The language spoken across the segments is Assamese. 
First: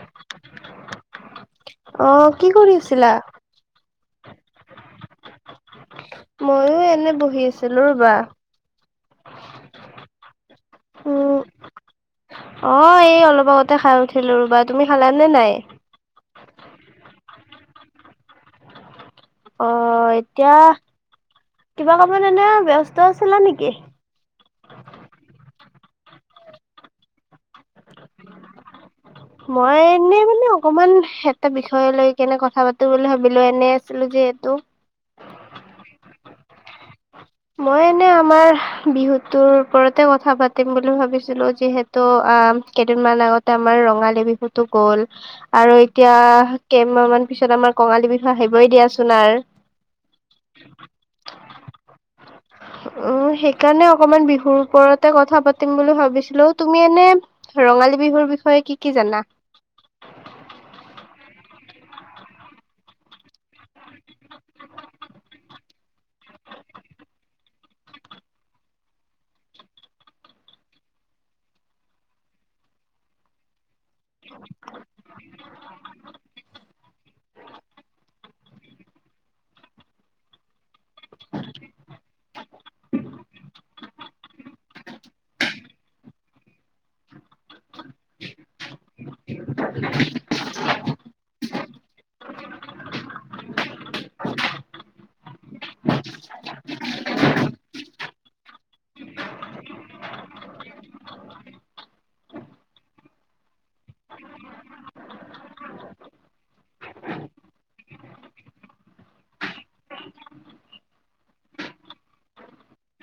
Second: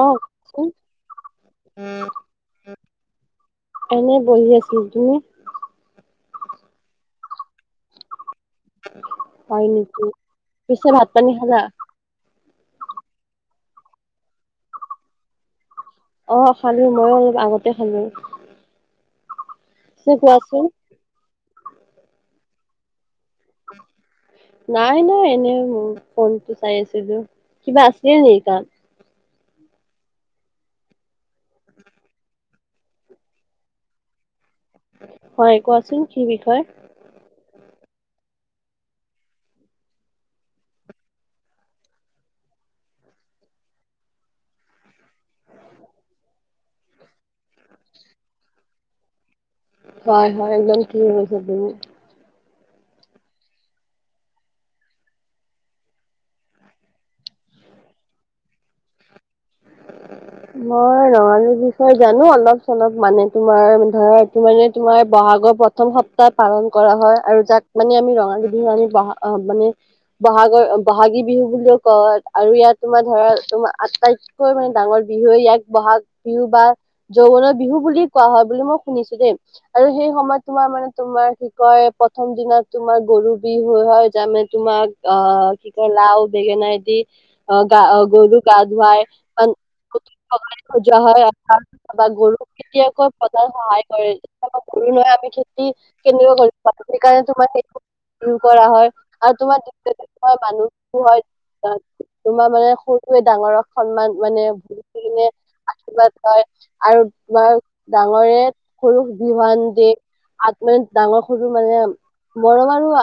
আহঁ উম। অ কি কৰি আছিলা? এনে বহি আছো, তুমি? মইও এনে বহি আছিলো ৰবা। হয় নেকি? পিছে ভাত পানী উম খালা? অ' এই অলপ আগতে খায় উঠিলো ৰ'বা, তুমি খালা নে নাই? অ' খালো মই আগতে খালো। অঁ পিছে এতিয়া কোৱাচোন কিবা কামত এনে ব্যস্ত আছিলা নেকি? নাই নাই এনে মোৰ ফোনটো চাই আছিলো, কিবা আছিলে নেকি তাত? মই এনেই মানে অকমান এটা বিষয় লৈ কেনে কথা পাতো বুলি ভাবিলো, এনে আছিলো যিহেতু। হয় কোৱাচোন কি বিষয়? মই এনেই আমাৰ বিহুটোৰ ওপৰতে কথা পাতিম বুলি ভাবিছিলো, যিহে ত' আ কেইদিনমান আগতে আমাৰ ৰঙালী বিহুতো গ'ল। আৰু এতিয়া কেইমাহ মান পিছত আমাৰ কঙালী বিহু আহিবই দিয়াচোন আৰ। হয় হয় একদম ঠিকে কৈছা তুমি। উম, সেইকাৰণে অকমান বিহুৰ ওপৰতে কথা পাতিম বুলি ভাবিছিলো, তুমি এনে ৰঙালী বিহুৰ বিষয়ে কি কি জানা? মই ৰঙালীৰ বিষয়ে জানো অলপ চলপ মানে তোমাৰ ধৰা এইটো মানে তোমাৰ বহাগৰ প্ৰ প্ৰথম সপ্তাহ পালন কৰা হয়, আৰু যাক মানে আমি ৰঙালী বিহু আমি বহা মানে বহাগৰ বহাগী বিহু বুলিও কয়, আৰু ইয়াত তোমাৰ ধৰা তোমাৰ আটাইতকৈ মানে ডাঙৰ বিহু ইয়াক বহাগ বিহু বা যৌৱনৰ বিহু বুলি কোৱা হয় বুলি মই শুনিছো দেই, আৰু সেই সময়ত তোমাৰ মানে তোমাৰ কি কয় প্ৰথম দিনত তোমাৰ গৰু বিহ [unintelligible] তোমাক অ কি কয় লাও বেঙেনা দি অ গা অ গৰুক গা ধুৱাই [inaudible] সজাই থৈ দিয়া হয় ৰাস্তাত তাপা গৰু [unintelligible] সদায় সহায় কৰে। [unintelligible] [unintelligible] তোমাৰ মানে সৰুৱে ডাঙৰক সন্মান মানে [unintelligible] আশীৰ্বাদ পা‌য় আৰু তোমাৰ ডাঙৰে সৰুক বিহুৱান দিয়ে [unintelligible] ডাঙৰ সৰু মানে মৰম আৰু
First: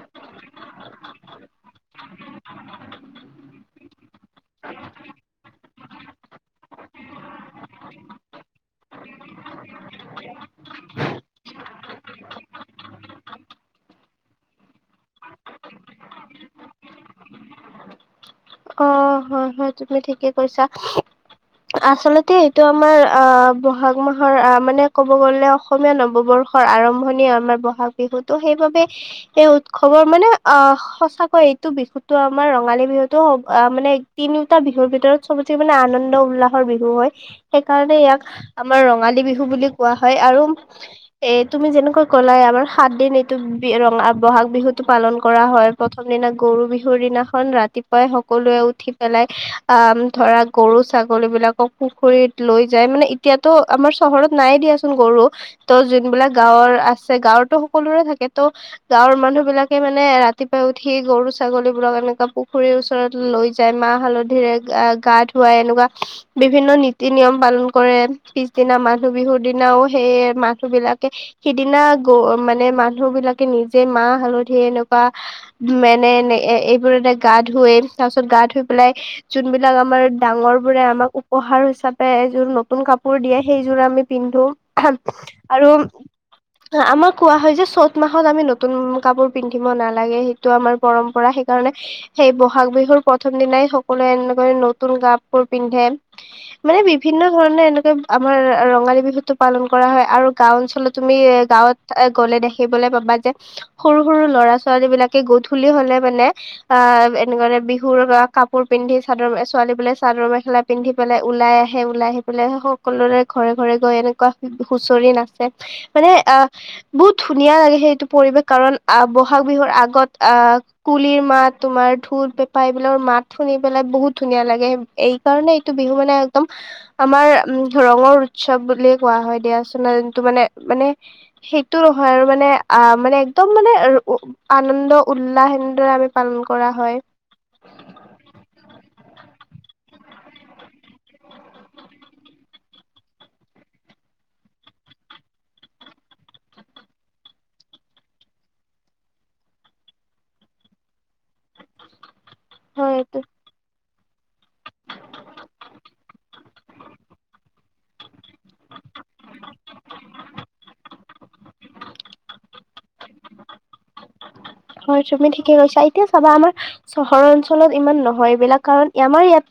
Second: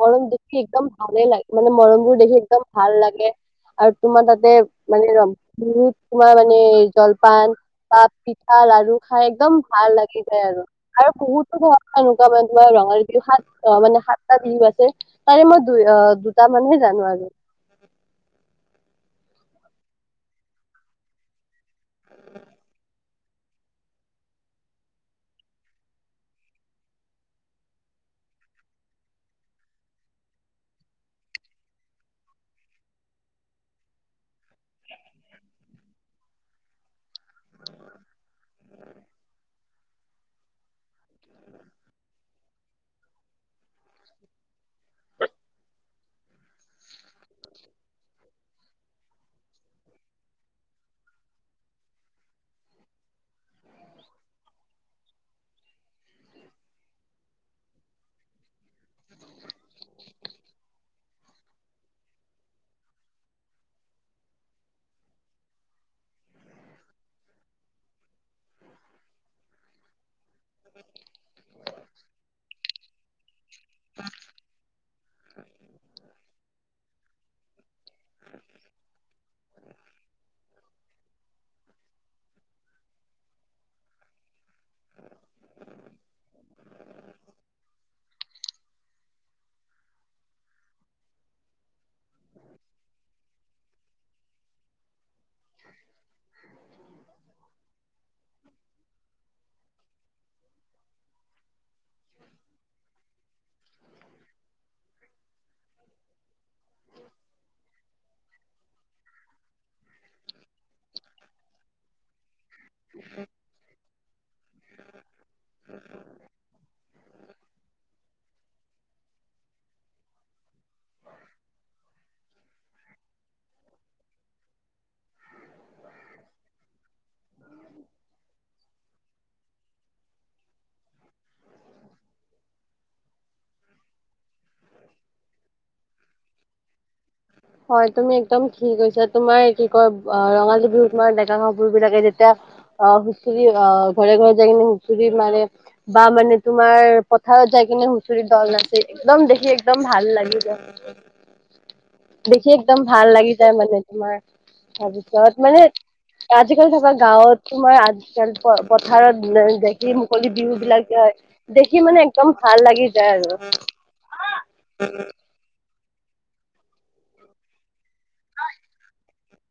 মৰম দেখি একদম ভালেই লাগ মানে মৰমবোৰ দেখি একদম ভাল লাগে আৰু তোমাৰ তাতে মানে [unintelligible] তোমাৰ মানে জলপান, [unintelligible] পিঠা, লাৰু খাই একদম ভাল লাগি যায় আৰু! আৰু বহুতো ধৰা এনেকুৱা মানে তোমাৰ ৰঙালী বিহু সাত অ' মানে সাতটা বিহু আছে, তাৰে মই দুই অ' দুটা মানুহে জানো আৰু! অ' হয়, হয়, তুমি ঠিকে কৈছা। আচলতে এইটো আমাৰ আ ব'হাগ [unintelligible] আহ মানে ক'ব গ'লে অসমীয়া নৱবৰ্ষৰ আৰম্ভণি আমাৰ ব'হাগ বিহুতো। সেইবাবে এই উৎসৱৰ মানে অ' সঁচাকৈ এইটো বিহুতো আমাৰ ৰঙালী বিহু ত' আ মানে তিনিওটা বিহুৰ ভিতৰত চবতচে মানে আনন্দ উল্লাহৰ বিহু হয়। সেইকাৰণে ইয়াক আমাৰ ৰঙালী বিহু বুলি কোৱা হয় আৰু এ তুমি যেনেকৈ ক'লাই আমাৰ সাত দিন এইটো ৰঙা ব'হাগ বিহুতটো পালন কৰা হয়, প্ৰথম দিনা, গৰু বিহুৰ দিনাখন ৰাতি [unintelligible] সকলোৱে উঠি পেলাই আ, ধৰা গৰু-ছাগলী বিলাকক পুখুৰীত লৈ যায়। মানে এতিয়াতো আমাৰ চহৰত নাই দিয়াচোন গৰু। ত' যোনবিলাক গাঁৱৰ আছে গাৱঁততো সকলোৰে থাকে ত' গাঁৱৰ মানুহ বিলাকে মানে ৰাতিপুৱাই উঠি গৰু ছাগলীবোৰাক এনেকা [unintelligible] [unintelligible] ওচৰত লৈ যায় মাহ হালধিৰে গা গা-ধুৱাই, এনেকুৱা বিভিন্ন নীতি-নিয়ম পালন কৰে। পিছদিনা মানুহ বিহুৰ দিনাও সেইয়ে মানুহ বিলাকে, সিদিনা গ মানে মানুহ বিলাকে নিজে মাহ হালধিৰে এনেকোৱা, [unintelligible] গা-ধুৱে তাৰ পিছত গা ধুই পেলাই, যোনবিলাক আমাৰ ডাঙৰ বোৰে আমাক উপহাৰ হিচাপে এযোৰ নতুন কাপোৰ দিয়ে, সেইযোৰ আমি পিন্ধো আৰু, আমাৰ কোৱা হয় যে চ'ত মাহত আমি নতুন কাপোৰ পিন্ধিব নালাগে। সেইটো আমাৰ, পৰম্পৰা সেইকাৰণে, সেই ব'হাগ বিহুৰ প্ৰথম দিনাই সকলোৱে এনেকৈ নতুন কাপোৰ পিন্ধে। মানে বিভিন্ন ধৰণে এনেকে আমাৰ ৰঙালী বিহুতটো পালন কৰা হয়, আৰু গাওঁ অঞ্চলত তুমি এ গাঁৱত, [unintelligible] গ'লে দেখিবলৈ পাবা যে সৰু-সৰু ল'ৰা ছোৱালী বিলাকে গধূলি হলে মানে, আহ [unintelligible] বিহুৰ কাপোৰ পিন্ধি, চাদৰ ছোৱালী বোৰে চাদৰ মেখেলা, পিন্ধি পেলাই ওলাই আহে, ওলাই আহি পেলাই সকলোৰে ঘৰে ঘৰে গৈ এনেকুৱা হুঁচৰি নাচে। মানে আ, বহুত ধুনীয়া লাগে সেই এইটো পৰিৱেশ কাৰণ, আহ ব'হাগ বিহুৰ আগত, আহ কুলিৰ মাত, তোমাৰ ঢোল-পেঁপা এইবিলাকৰ মাত শুনি পেলাই বহুত ধুনীয়া লাগে। এই কাৰণে এইটো বিহু মানে একদম, আমাৰ উম ৰঙৰ উৎসৱ বুলিয়েই কোৱা হয় দিয়াছোন [unintelligible] মানে, মানে সেইটো হয় আৰু মানে আ মানে একদম মানে, আনন্দ উল্লাহ এনেদৰে আমি, পালন কৰা হয়। হয় তুমি একদম ঠিকে কৈছা তোমাৰ কি কয় অ' ৰঙালী বিহুত মানে ডেকা-গাভৰু বিলাকে যেতিয়া অ' হুচুৰি অ' ঘৰে, ঘৰে যাইকিনে হুচুৰি মাৰে বা মানে তোমাৰ পথাৰত যাই কিনে হুঁচৰি দল নাচে একদম দেখি একদম ভাল লাগি যায়। [inaudible] দেখি একদম হয় ভাল এইটো লাগি যায় মানে তোমাৰ তাৰপিছত মানে আজিকালি থকা গাঁৱত তোমাৰ আজ যেন প-পথাৰত [unintelligible] যি মুকলি বিহু বিলাক দিয়া হয় দেখি মানে একদম ভাল লাগি যায় আৰু। হয়, তুমি ঠিকে কৈছা এতিয়া চাবা আমাৰ চহৰ অঞ্চলত ইমান নহয় এইবিলাক কাৰণ আমাৰ ইয়াত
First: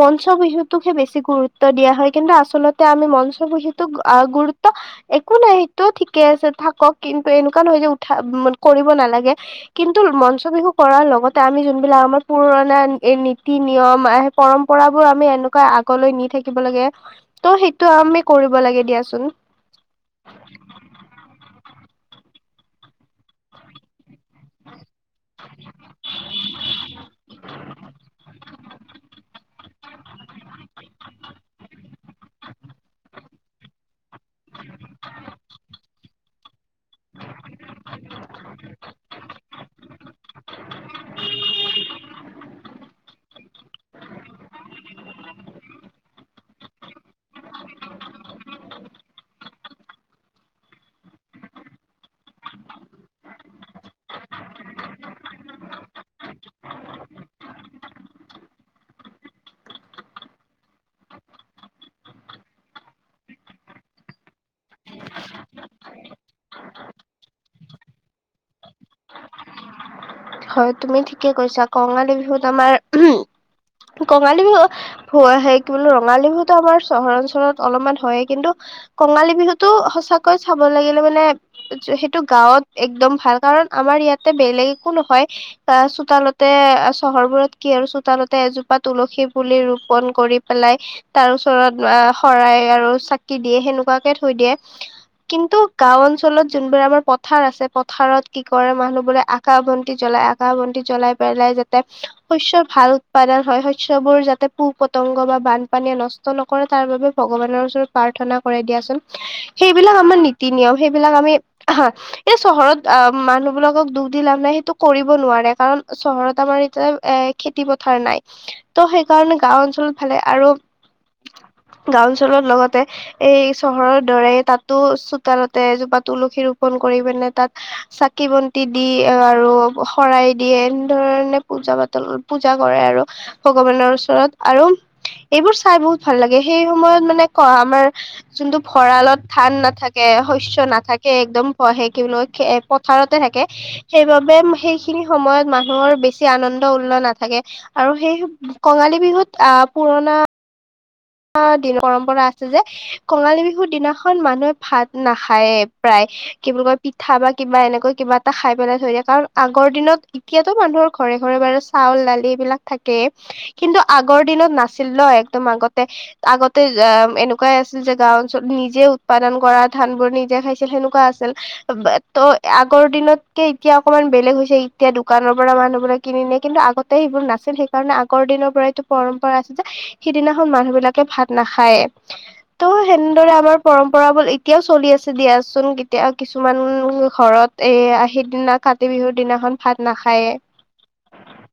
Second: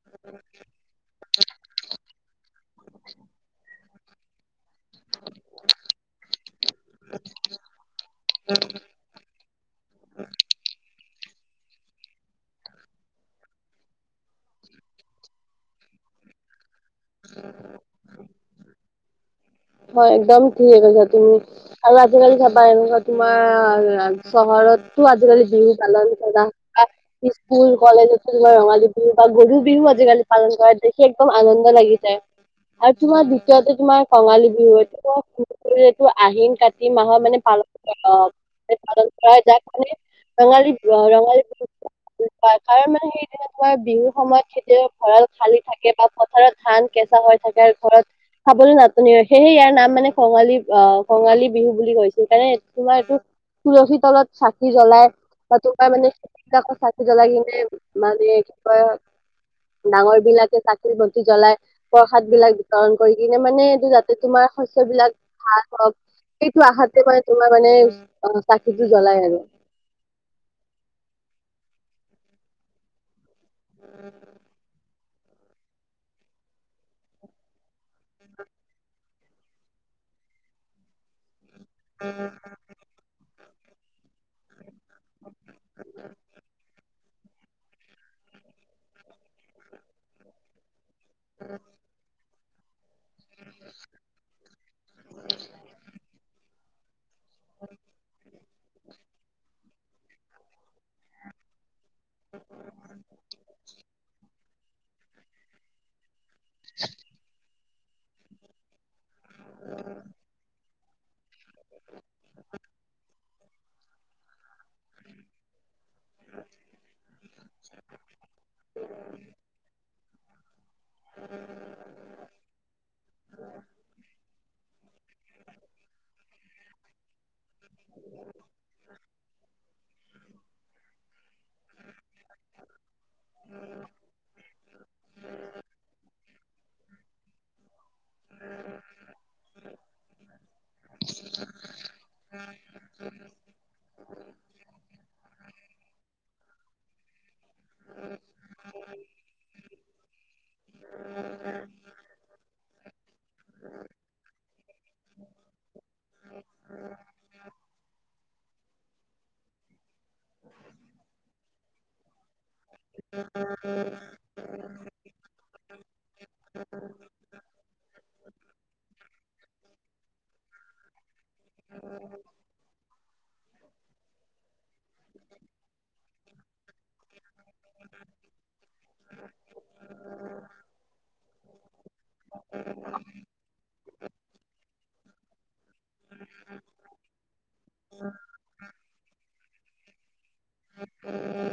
মঞ্চ বিহুটোকহে বেছি গুৰুত্ব দিয়া হয় কিন্তু আচলতে আমি মঞ্চ বিহুটোক আহ, গুৰুত ত্ব একো নাই সেইটো ঠিকে আছে থাকক কিন্তু এনেকুৱা নহয় যে উঠা উম, কৰিব নালাগে কিন্তু মঞ্চ বিহু কৰাৰ লগতে আমি যোনবিলাক আমাৰ পুৰণা নীতি-নিয়ম আহ, পৰম্পৰাবোৰ আমি এনেকুৱা আগলৈ নি থাকিব লাগে ত' সেইটো আমি কৰিব লাগে দিয়াচোন। হয়, একদম ঠিকেই কৈছা তুমি। আৰু আজিকালি চাবা এনেকুৱা তোমাৰ চহৰততো আজিকালি বিহু পালন কৰা [unintelligible] স্কুল, কলেজটো [unintelligible] ৰঙালী বিহু বা গৰু বিহু আজিকালি পালন কৰে দেখি একদম আনন্দ লাগি যায়। আৰু তোমাৰ দ্বিতীয়তে তোমাৰ কঙালী বি [unintelligible] আহিন, কাতি মাহৰ মানে পালন [unintelligible] অ। [unintelligible] দুখ পাই কাৰন মানে সেইদিনা তোমাৰ বিহুৰ সময়ত খেতিৰ ভঁৰাল খালি থাকে বা পথাৰত ধান কেঁচা হৈ থাকে আৰু ঘৰত খাবলৈ নাটনি হয়। এ ইয়াৰ নাম মানে কঙালী অ' কঙালী বিহু বুলি কৈছোঁ কাৰণে তোমাৰটো তুলসী তলত চাকি জ্বলাই বা তোমাৰ মানে তাকো চাকি জ্বলাই কিনে মানে কি কয় ডাঙৰ বিলাকে চাকি-বন্তি জ্বলাই প্ৰসাদ বিলাক বিতৰণ কৰি কিনে মানে এইটো জা তে তোমাৰ শস্যবিলাক ভাল হওক সেইটো আহাতে মানে তোমাৰ মানে অ' চাকিটো জ্বলাই আৰু। হয়, তুমি ঠিকে কৈছা কঙালী বিহুত আমাৰ [unintelligible] কঙালী বিহু হোৱা আহে কি বোলো ৰঙালী বিহুতো আমাৰ চহৰ অঞ্চলত অলপমান হয়েই কিন্তু কঙালী বিহুটো সঁচাকৈ চাব লাগিলে মানে সেইটো গাঁৱত একদম ভাল কাৰণ আমাৰ ইয়াতে বেলেগ একো নহয়। তাৰ চোতালতে অ' চহৰবোৰত কি আৰু চোতালতে এজোপা তুলসী পুলি ৰোপন কৰি পেলাই তাৰ ওচৰত আহ, শৰাই আৰু চাকি দিয়ে সেনেকুৱাকে থৈ দিয়ে কিন্তু গাঁও অঞ্চলত যোনবোৰ আমাৰ পত পথাৰ আছে পথাৰত কি কৰে মানুহ বোৰে আকাশ বন্তি জ্বলাই আকাশ বন্তি জ্বলাই পেলাই যাত তে শস্য ভাল উৎপাদন হয় শস্য বোৰ যাতে পু পতংগ বা বানপানীয়ে নচ ট নকৰে তাৰ বাবে ভগৱানৰ ওচৰত প্ৰাৰ্থনা কৰে দিয়াচোন সেইবিলাক আমাৰ নীতি-নিয়ম সেইবিলাক আমি হা এই চহৰত আহ, মানুহবিলাকক দুখ দি লাভ নাই সেইটোক কৰিব নোৱাৰে কাৰণ চহৰত আমাৰ এতিয়া এ, খেতি পথাৰ নাই ত' সেইকাৰণে গাওঁ অঞ্চলত ভালে আৰু গাওঁ অঞ্চলৰ লগতে এই চহৰৰ দৰে তাতো [unintelligible] এজোপা তুলসী ৰোপন কৰি পিনে তাত চাকি বন্তি দি এ, আৰু শৰাই দিয়ে এনেধৰণে পূজা পাতল পূজা কৰে আৰু। ভগৱানৰ ওচৰত আৰু এইবোৰ চাই বহুত ভাল লাগে সেই সময়ত মানে ক আমাৰ যোনটো ভৰালত ঠান নাথাক। কে শস্য নাথাকে একদম সে কি বুলি কয় পথাৰতে থাকে সেইবাবে সেইখিনি সময়ত মানুহৰ বেছি আনন্দ উল্ল নাথাকে। আৰু সেই কঙালী বিহুত আহ পুৰণা দি পৰম্পৰা আছে যে কঙালী বিহুৰ দিনাখন মানুহে ভাত নাখায়ে প্ৰায়। কি বুলি কয় পিঠা বা কিবা এনেকৈ কিবা এটা খাই পেলাই থৈ কাৰণ আগৰ দিনত এতিয়াতো মানুহৰ ঘৰে ঘৰে বাৰু চাউল দালি এইবিলাক থাকেই কিন্তু আগৰ দিনত নাছিল ন একদম আগত আগতে এনেকুৱাই আছিল যে গাওঁ অঞ্চলত নিজে উৎপাদন কৰা ধান বোৰ নিজে খাই। সেনেকুৱা আছিল ত' আগৰ দিনত এতিয়া অকণমান বেলেগ হৈছে এতিয়া দোকানৰ পৰা মানুহ বোৰে কিনি ন নিয়ে কিন্তু আগতে সেইবোৰ নাছিল সেইকাৰণে আগৰ দিনৰ পৰাই পৰম্পৰা আছে যে সিদিনাখন মানুহ বিলাকে ভাত নাখায় ত' সেনেদৰে আমাৰ পৰম্পৰাবল এতিয়াও চলি আছে দিয়াচোন কেতিয়া কিছুমান ঘৰত এ সিদিনা কাতি বিহুৰ দিনাখন ভাত নাখায়ে।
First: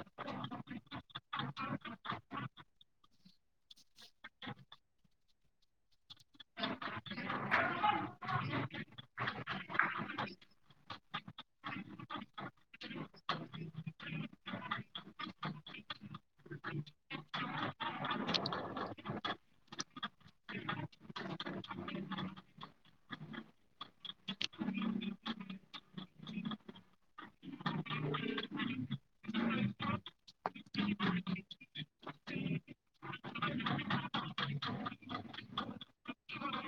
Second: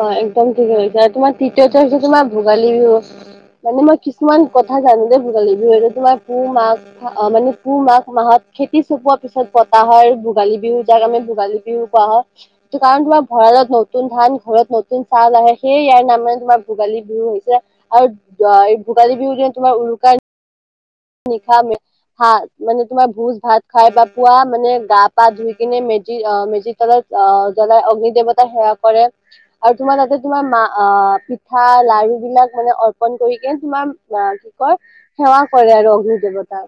হয় একদম ঠিকে হৈছে আৰু তোমাৰ তৃতীয়তে হৈছে তোমাৰ ভোগালী বিহু। মানে মই কিছুমান কথা জানো যে ভোগালী বিহু এইতো তোমাৰ পুহ মাহ অ মানে পুহ মাঘ মাহত খেতি চপোৱা পিছত পতাহাৰ ভোগালী বিহু যাক আমি ভোগালী বিহু কোৱা হয় কাৰণ তোমাৰ ভৰালত নহ নতুন ধান ঘৰত নতুন চাউল আহে সেইয়া ইয়াৰ নামানে তোমাৰ ভোগালী বিহু হৈছে। আৰু ভোগালী বিহু যে তোমাৰ উৰুকাৰ নিখা মে হা মানে তোমাৰ ভোজ ভাত খাই বা পোৱা মানে গা পা ধুই কিনে মেজি অ মেজিৰ তলত অ', জ্বলাই অগ্নি দেৱতাই সেৱা কৰে। আৰু তোমাৰ তাতে তোমাৰ মা অ পিঠা লাৰু বিলাক মানে অ'। ন কৰিকে তোমাৰ অ কি কয় সেৱা কৰে আৰু। কি দেৱতা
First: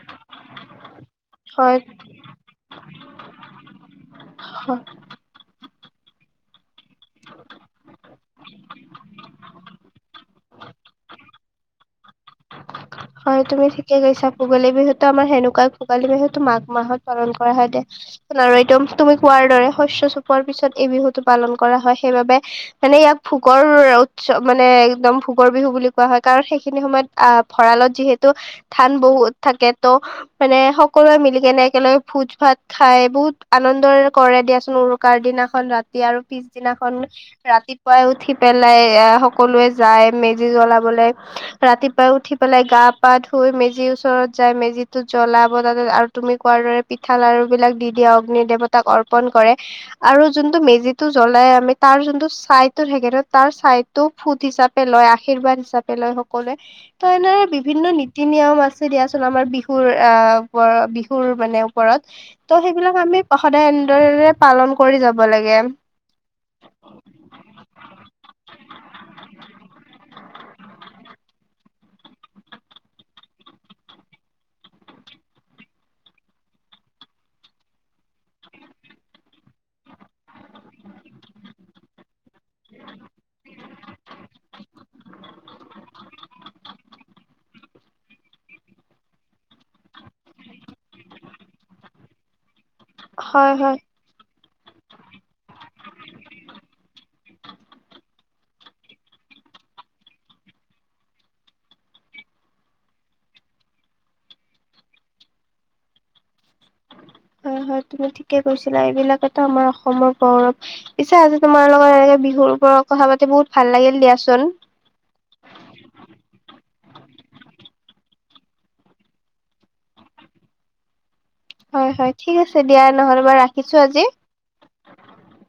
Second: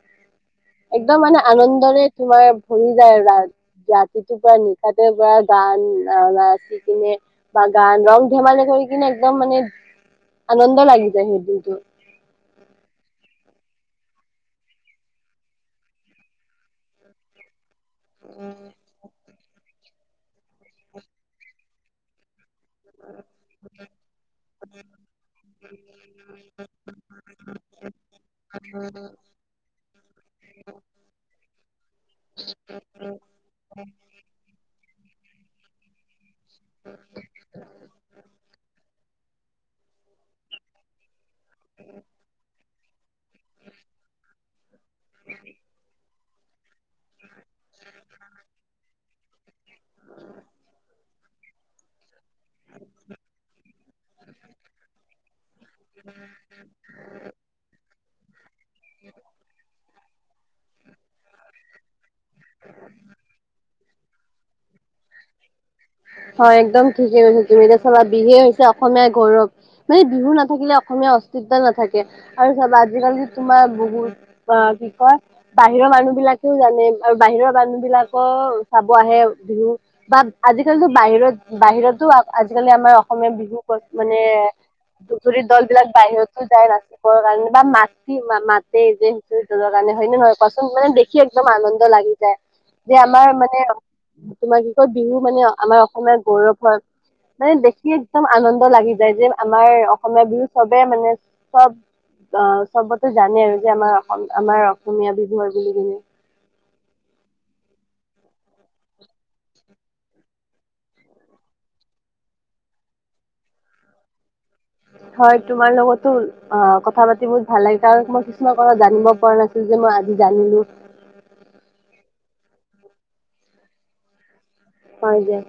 একদম হয় আনন্দৰে তোমাৰ ভৰি যায় ৰাত সিটোৰ পৰা নিশাতে পৰা গান না। কিনে বা গান ৰং ধেমালি কৰি কিনে একদম মানে আনন্দ লাগি যায় সেই দিনটো হয় তুমি ঠিকেই কৈছা ভোগালী বিহুতো আমাৰ সেনেকুৱা ভোগালী বিহুতটো মাঘ মাহত পালন কৰা হয় দে আৰু একদম তুমি কোৱাৰ দৰে শস্য চপোৱাৰ পিছত এই বিহুটো পালন কৰা হয় সেইবাবে মানে ইয়াক ভোগৰ উৎসৱ মানে একদম ভোগৰ বিহু বুলি কোৱা হয় কাৰণ সেইখিনি সময়ত আহ ভৰালত যিহেতু ধান বহুত থাকে ত' মানে সকলোৱে মিলি কেনে একেলগ ভোজ ভাত খাই বহুত আনন্দৰ কৰে দিয়াচোন উৰুকাৰ দিনাখন ৰাতি আৰু পিছ পিছদিনাখন ৰাতিপুৱাই উঠি পেলাই আহ সকলোৱে যায় মেজি জ্বলাবলে ৰাতিপুৱাই উঠি পেলাই গা পা ধুই মেজিৰ ওচৰত যাই মেজিতো জ্বলাব তাতে তুমি কোৱাৰ দৰে পিঠা লাড়ু বিলাক দি দিয়া অগ্নি দেৱতাক অৰ্পন কৰে আৰু যোনটো মেজিটো জ্বলাই আমি তাৰ যোনটো ছাই টো থাকে তাৰ ছাইটো ফুট হিচাপে লয় আশীৰ্বাদ হিচাপে লয় সকলোৱে ত এনে বিভিন্ন নীতি নিয়ম আছে দিয়াচোন আমাৰ বিহুৰ আহ বিহুৰ মানে ওপৰত ত' সেইবিলাক আমি সদায় এনেদৰেৰে পালন কৰি যাব লাগে হয় একদম ঠিকে কৈছা তুমি এতিয়া চাবা বিহুয়ে হৈছে অসমীয়াৰ গৌৰৱ মানে বিহু নাথাকিলে অসমীয়া অস্তিত্ব নাথাকে, আৰু চাবা, আজিকালি তোমাৰ বহুত অ, কি কয়? বাহিৰৰ মানুহ বিলাকেও জানে, আৰু মানুহ বিলাকৰ চাব আহে বিহু। বা আজিকালিতো বাহিৰত, বাহিৰতো আজিকালি আমাৰ অসমীয়া বিহুক মানে ধুবুৰীৰ দল বিলাক বাহিৰতো যায়, নাছিবৰ কাৰণে বা মা মা-মাতে যে কাৰণে হয় নহয় কচোন, মানে দেখি একদম আনন্দ লাগি যায়। যে আমাৰ হয় মানে, হয় তোমাৰ কি কয়, বিহু মানে আমাৰ অসমীয়াৰ গৌৰৱ হয়। মানে দেখি একদম আনন্দ লাগি যায় যে, আমাৰ অসমীয়া বিহু চবে মানে চব অ, চবতে জানে আৰু যে, আমাৰ অসম, আমাৰ অসমীয়া বিহুৱা হয় বুলি কিনে। হয়, হয়, তুমি ঠিকে কৈছিলা। এইবিলাকেতো আমাৰ অসমৰ গৌৰৱ। পিছে আজি তোমাৰ লগত এনেকে বিহুৰ ওপৰত কথা পাতি বহুত ভাল লাগিল দিয়াচোন। হয়, তোমাৰ লগটো। অ, কথা পাতি বহুত ভাল লাগিছে। আৰু মই কিছুমান কথা জানিব পৰা নাছিলোঁ যে মই আজি জানিলোঁ। হয়, হয়, ঠিক আছে দিয়া, নহ'লে মই ৰাখিছোঁ আজি। হয় দিয়া।